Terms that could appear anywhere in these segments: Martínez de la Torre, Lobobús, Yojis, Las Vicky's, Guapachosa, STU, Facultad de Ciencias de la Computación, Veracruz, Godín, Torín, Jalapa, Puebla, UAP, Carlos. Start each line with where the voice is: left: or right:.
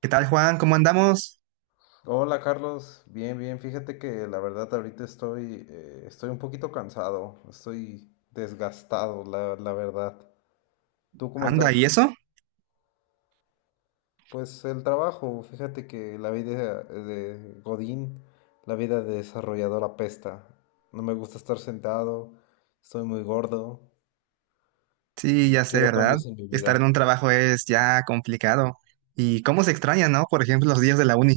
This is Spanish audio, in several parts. right: ¿Qué tal, Juan? ¿Cómo andamos?
left: Hola Carlos, bien, bien. Fíjate que la verdad ahorita estoy un poquito cansado, estoy desgastado, la verdad. ¿Tú cómo
right: Anda, ¿y
left: estás?
right: eso?
left: Pues el trabajo, fíjate que la vida de Godín, la vida de desarrollador apesta. No me gusta estar sentado, estoy muy gordo
right: Sí,
left: y
right: ya sé,
left: quiero
right: ¿verdad?
left: cambios en mi
right: Estar en
left: vida.
right: un trabajo es ya complicado. ¿Y cómo se extraña, no? Por ejemplo, los días de la uni.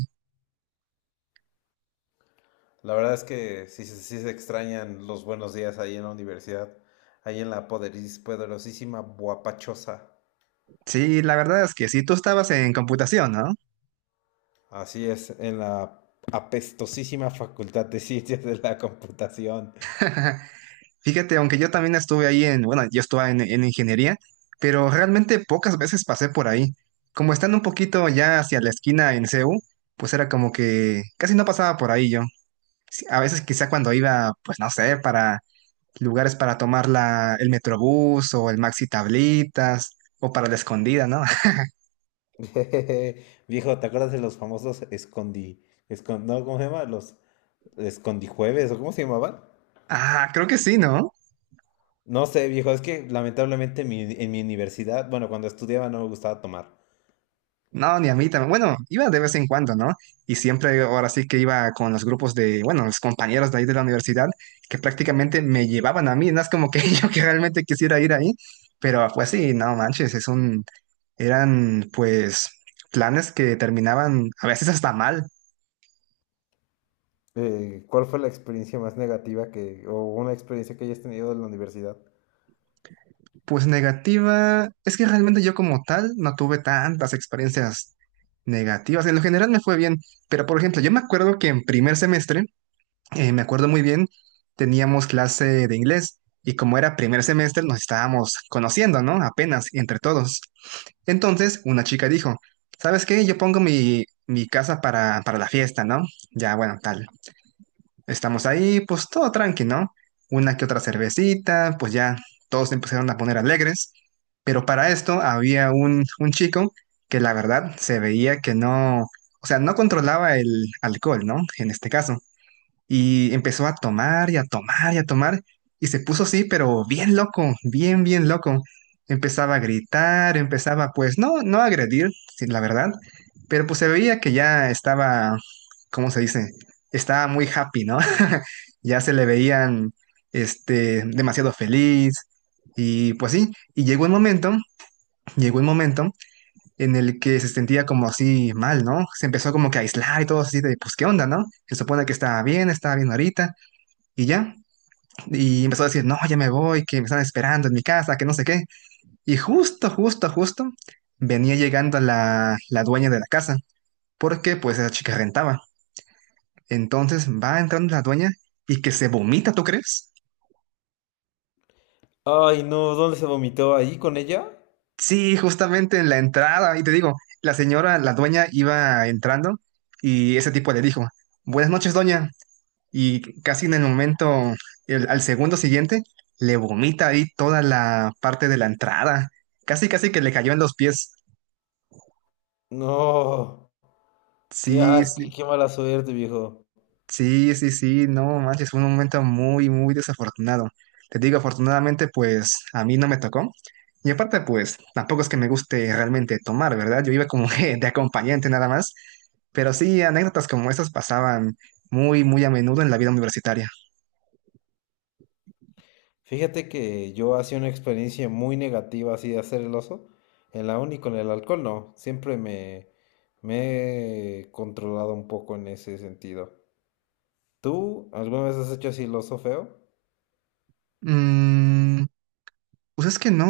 left: La verdad es que sí, sí se extrañan los buenos días ahí en la universidad, ahí en la poderosísima Guapachosa.
right: Sí, la verdad es que sí, tú estabas en computación, ¿no?
left: Así es, en la apestosísima Facultad de Ciencias de la Computación.
right: Fíjate, aunque yo también estuve ahí en, bueno, yo estuve en ingeniería, pero realmente pocas veces pasé por ahí. Como estando un poquito ya hacia la esquina en CU, pues era como que casi no pasaba por ahí yo. Sí, a veces quizá cuando iba, pues no sé, para lugares para tomar el Metrobús o el Maxi Tablitas o para la escondida, ¿no?
left: Viejo, ¿te acuerdas de los famosos escondi... escon- no, ¿cómo se llama? Los escondijueves, ¿o cómo se llamaban?
right: Ah, creo que sí, ¿no?
left: No sé, viejo, es que lamentablemente en mi universidad, bueno, cuando estudiaba no me gustaba tomar.
right: No, ni a mí también. Bueno, iba de vez en cuando, ¿no? Y siempre, ahora sí que iba con los grupos de, bueno, los compañeros de ahí de la universidad, que prácticamente me llevaban a mí, no es como que yo que realmente quisiera ir ahí, pero pues sí, no manches, es un, eran pues planes que terminaban a veces hasta mal.
left: ¿Cuál fue la experiencia más negativa que, o una experiencia que hayas tenido de la universidad?
right: Pues negativa, es que realmente yo como tal no tuve tantas experiencias negativas. En lo general me fue bien, pero por ejemplo, yo me acuerdo que en primer semestre, me acuerdo muy bien, teníamos clase de inglés y como era primer semestre nos estábamos conociendo, ¿no? Apenas entre todos. Entonces una chica dijo, ¿sabes qué? Yo pongo mi casa para la fiesta, ¿no? Ya, bueno, tal. Estamos ahí, pues todo tranqui, ¿no? Una que otra cervecita, pues ya todos se empezaron a poner alegres. Pero para esto había un chico que la verdad se veía que no, o sea, no controlaba el alcohol, ¿no? En este caso. Y empezó a tomar y a tomar y a tomar. Y se puso así, pero bien loco, bien, bien loco. Empezaba a gritar, empezaba pues no, no a agredir, sí, la verdad. Pero pues se veía que ya estaba, ¿cómo se dice? Estaba muy happy, ¿no? Ya se le veían, este, demasiado feliz. Y pues sí, y llegó un momento en el que se sentía como así mal, ¿no? Se empezó como que a aislar y todo así de, pues, ¿qué onda, no? Se supone que estaba bien ahorita, y ya, y empezó a decir, no, ya me voy, que me están esperando en mi casa, que no sé qué. Y justo, justo, justo, venía llegando la dueña de la casa, porque pues esa chica rentaba. Entonces va entrando la dueña y que se vomita, ¿tú crees?
left: Ay, no, ¿dónde se vomitó? ¿Ahí con ella?
right: Sí, justamente en la entrada, y te digo, la señora, la dueña iba entrando y ese tipo le dijo, buenas noches, doña, y casi en el momento, al segundo siguiente, le vomita ahí toda la parte de la entrada. Casi, casi que le cayó en los pies.
left: No,
right: Sí, sí,
left: qué, qué mala suerte, viejo.
right: sí, sí, sí, no manches, fue un momento muy, muy desafortunado. Te digo, afortunadamente, pues a mí no me tocó. Y aparte, pues tampoco es que me guste realmente tomar, ¿verdad? Yo iba como que de acompañante nada más. Pero sí, anécdotas como esas pasaban muy, muy a menudo en la vida universitaria.
left: Fíjate que yo hacía una experiencia muy negativa así de hacer el oso. En la uni con el alcohol no. Siempre me he controlado un poco en ese sentido. ¿Tú alguna vez has hecho así el oso feo?
right: Mm, pues es que no,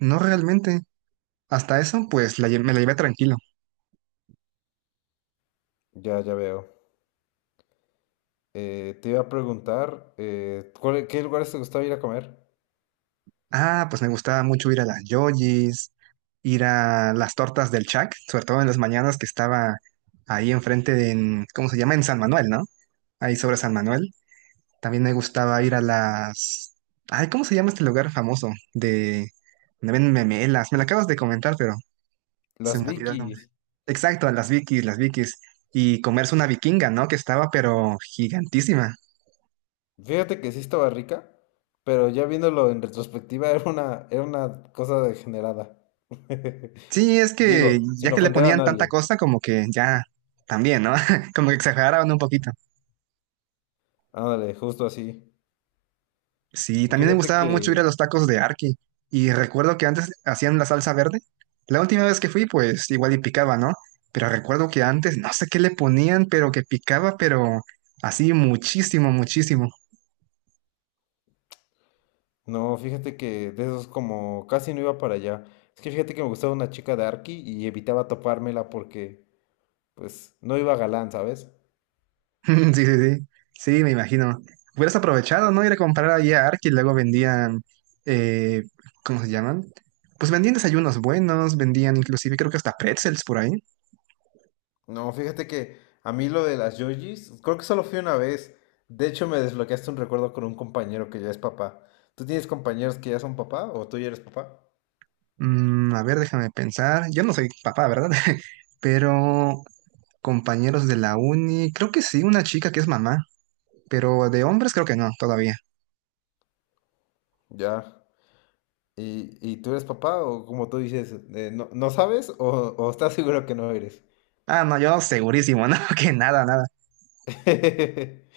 right: no realmente. Hasta eso, pues la me la llevé tranquilo.
left: Ya, ya veo. Te iba a preguntar, ¿qué lugares te gustaba ir a comer?
right: Ah, pues me gustaba mucho ir a las Yoyis, ir a las tortas del Chac, sobre todo en las mañanas que estaba ahí enfrente de, ¿cómo se llama? En San Manuel, ¿no? Ahí sobre San Manuel. También me gustaba ir a las... Ay, ¿cómo se llama este lugar famoso? De... donde venden memelas. Me lo acabas de comentar, pero se
left: Las
right: me olvidó el nombre.
left: Vicky's.
right: Exacto, a las Vikis, las Vikis. Y comerse una vikinga, ¿no? Que estaba, pero gigantísima.
left: Fíjate que sí estaba rica, pero ya viéndolo en retrospectiva era una cosa degenerada.
right: Sí, es que
left: Digo, sin
right: ya que le
left: ofender a
right: ponían tanta
left: nadie.
right: cosa, como que ya también, ¿no? Como que exageraban un poquito.
left: Ándale, justo así.
right: Sí, también me
left: Fíjate
right: gustaba mucho ir a
left: que,
right: los tacos de Arki. Y recuerdo que antes hacían la salsa verde. La última vez que fui, pues igual y picaba, ¿no? Pero recuerdo que antes no sé qué le ponían, pero que picaba, pero así muchísimo, muchísimo.
left: no, fíjate que de esos como casi no iba para allá. Es que fíjate que me gustaba una chica de Arki y evitaba topármela porque, pues, no iba galán, ¿sabes?
right: Sí, sí, sí. Sí, me imagino. Hubieras aprovechado, ¿no? Ir a comprar ahí a Ark y luego vendían, eh, ¿cómo se llaman? Pues vendían desayunos buenos, vendían inclusive creo que hasta pretzels por ahí.
left: No, fíjate que a mí lo de las Yojis, creo que solo fui una vez. De hecho, me desbloqueaste un recuerdo con un compañero que ya es papá. ¿Tú tienes compañeros que ya son papá o tú ya eres papá?
right: Mm, a ver, déjame pensar. Yo no soy papá, ¿verdad? Pero compañeros de la uni, creo que sí, una chica que es mamá, pero de hombres creo que no, todavía.
left: Ya. ¿Y, tú eres papá o como tú dices, no sabes o estás seguro que no eres?
right: Ah, no, yo segurísimo, no, que nada, nada.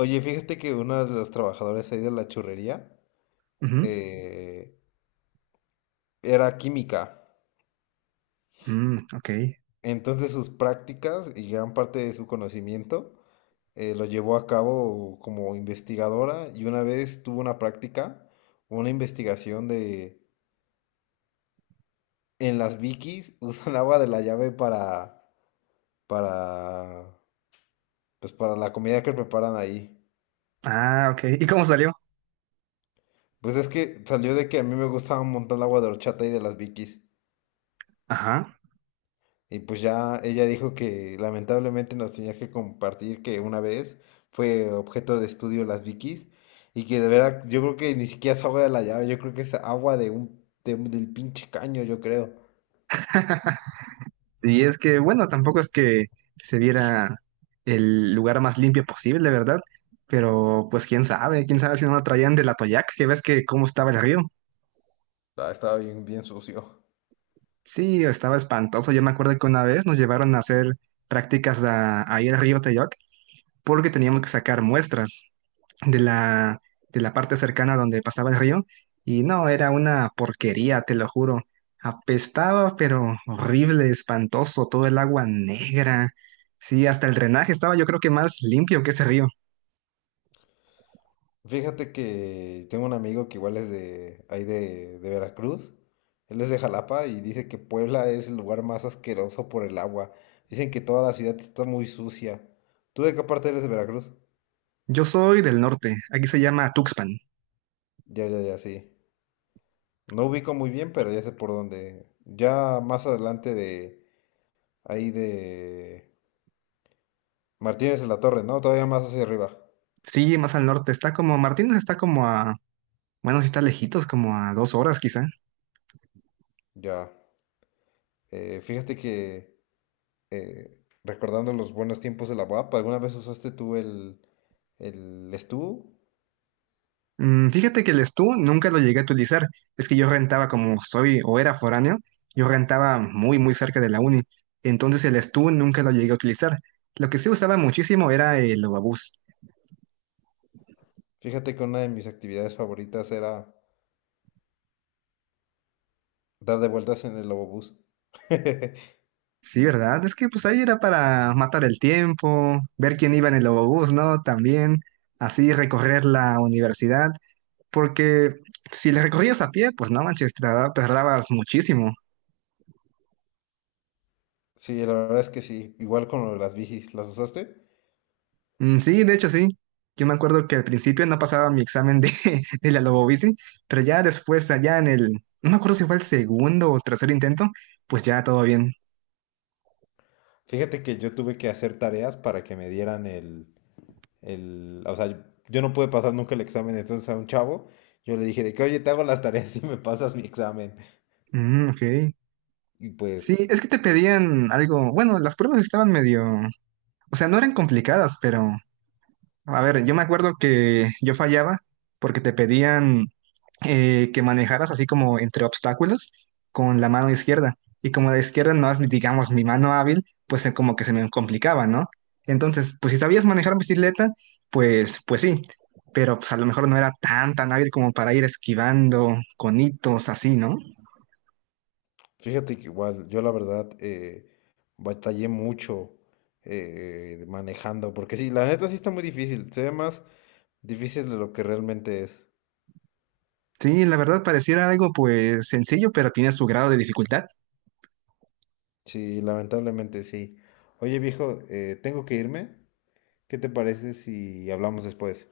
left: Oye, fíjate que uno de los trabajadores ahí de la churrería
right: Ujú.
left: eh, era química.
right: Mm, ok.
left: Entonces sus prácticas y gran parte de su conocimiento lo llevó a cabo como investigadora y una vez tuvo una práctica, una investigación de en las Vikis usan agua de la llave para pues para la comida que preparan ahí.
right: Ah, ok. ¿Y cómo salió?
left: Pues es que salió de que a mí me gustaba un montón el agua de horchata y de las Vikis.
right: Ajá.
left: Y pues ya ella dijo que lamentablemente nos tenía que compartir que una vez fue objeto de estudio las Vikis y que de verdad yo creo que ni siquiera es agua de la llave, yo creo que es agua de un, del pinche caño, yo creo.
right: Sí, es que, bueno, tampoco es que se viera el lugar más limpio posible, ¿verdad? Pero pues quién sabe si no lo traían del Atoyac, que ves que cómo estaba el río.
left: Ah, estaba bien, bien sucio.
right: Sí, estaba espantoso. Yo me acuerdo que una vez nos llevaron a hacer prácticas ahí al río Teyoc porque teníamos que sacar muestras de la, de la parte cercana donde pasaba el río y no, era una porquería, te lo juro. Apestaba, pero horrible, espantoso, todo el agua negra. Sí, hasta el drenaje estaba yo creo que más limpio que ese río.
left: Fíjate que tengo un amigo que igual es de ahí de Veracruz, él es de Jalapa y dice que Puebla es el lugar más asqueroso por el agua. Dicen que toda la ciudad está muy sucia. ¿Tú de qué parte eres de Veracruz?
right: Yo soy del norte, aquí se llama Tuxpan.
left: Ya, ya, ya, sí. No ubico muy bien, pero ya sé por dónde. Ya más adelante de ahí de Martínez de la Torre, ¿no? Todavía más hacia arriba.
right: Sí, más al norte, está como, Martínez está como a, bueno, sí está lejitos, como a dos horas quizá.
left: Ya. Fíjate que eh, recordando los buenos tiempos de la UAP, ¿alguna vez usaste tú el STU?
right: Mm, fíjate que el Stu nunca lo llegué a utilizar. Es que yo rentaba como soy o era foráneo, yo rentaba muy, muy cerca de la uni. Entonces el Stu nunca lo llegué a utilizar. Lo que sí usaba muchísimo era el Ovabús.
left: Fíjate que una de mis actividades favoritas era dar de vueltas en el Lobobús.
right: Sí, ¿verdad? Es que pues ahí era para matar el tiempo, ver quién iba en el Ovabús, ¿no? También así recorrer la universidad. Porque si le recorrías a pie, pues no manches, te tardabas muchísimo.
left: Sí, la verdad es que sí. Igual con lo de las bicis, ¿las usaste?
right: Mm, sí, de hecho sí. Yo me acuerdo que al principio no pasaba mi examen de, de la Lobobici, pero ya después, allá en el, no me acuerdo si fue el segundo o tercer intento, pues ya todo bien.
left: Fíjate que yo tuve que hacer tareas para que me dieran el, o sea, yo no pude pasar nunca el examen, entonces a un chavo yo le dije de que, oye, te hago las tareas y me pasas mi examen.
right: Mm, ok.
left: Y
right: Sí,
left: pues,
right: es que te pedían algo, bueno, las pruebas estaban medio, o sea, no eran complicadas, pero, a ver, yo me acuerdo que yo fallaba porque te pedían que manejaras así como entre obstáculos con la mano izquierda. Y como la izquierda no es, digamos, mi mano hábil, pues como que se me complicaba, ¿no? Entonces, pues si sabías manejar bicicleta, pues, pues sí, pero pues a lo mejor no era tan, tan hábil como para ir esquivando conitos así, ¿no?
left: fíjate que igual, yo la verdad batallé mucho manejando, porque sí, la neta sí está muy difícil, se ve más difícil de lo que realmente es.
right: Sí, la verdad pareciera algo pues sencillo, pero tiene su grado de dificultad.
left: Sí, lamentablemente sí. Oye, viejo, tengo que irme. ¿Qué te parece si hablamos después?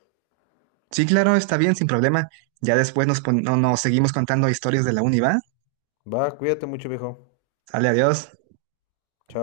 right: Sí, claro, está bien, sin problema. Ya después nos, no, nos seguimos contando historias de la uni, ¿va?
left: Va, cuídate mucho, viejo.
right: Sale, adiós.
left: Chao.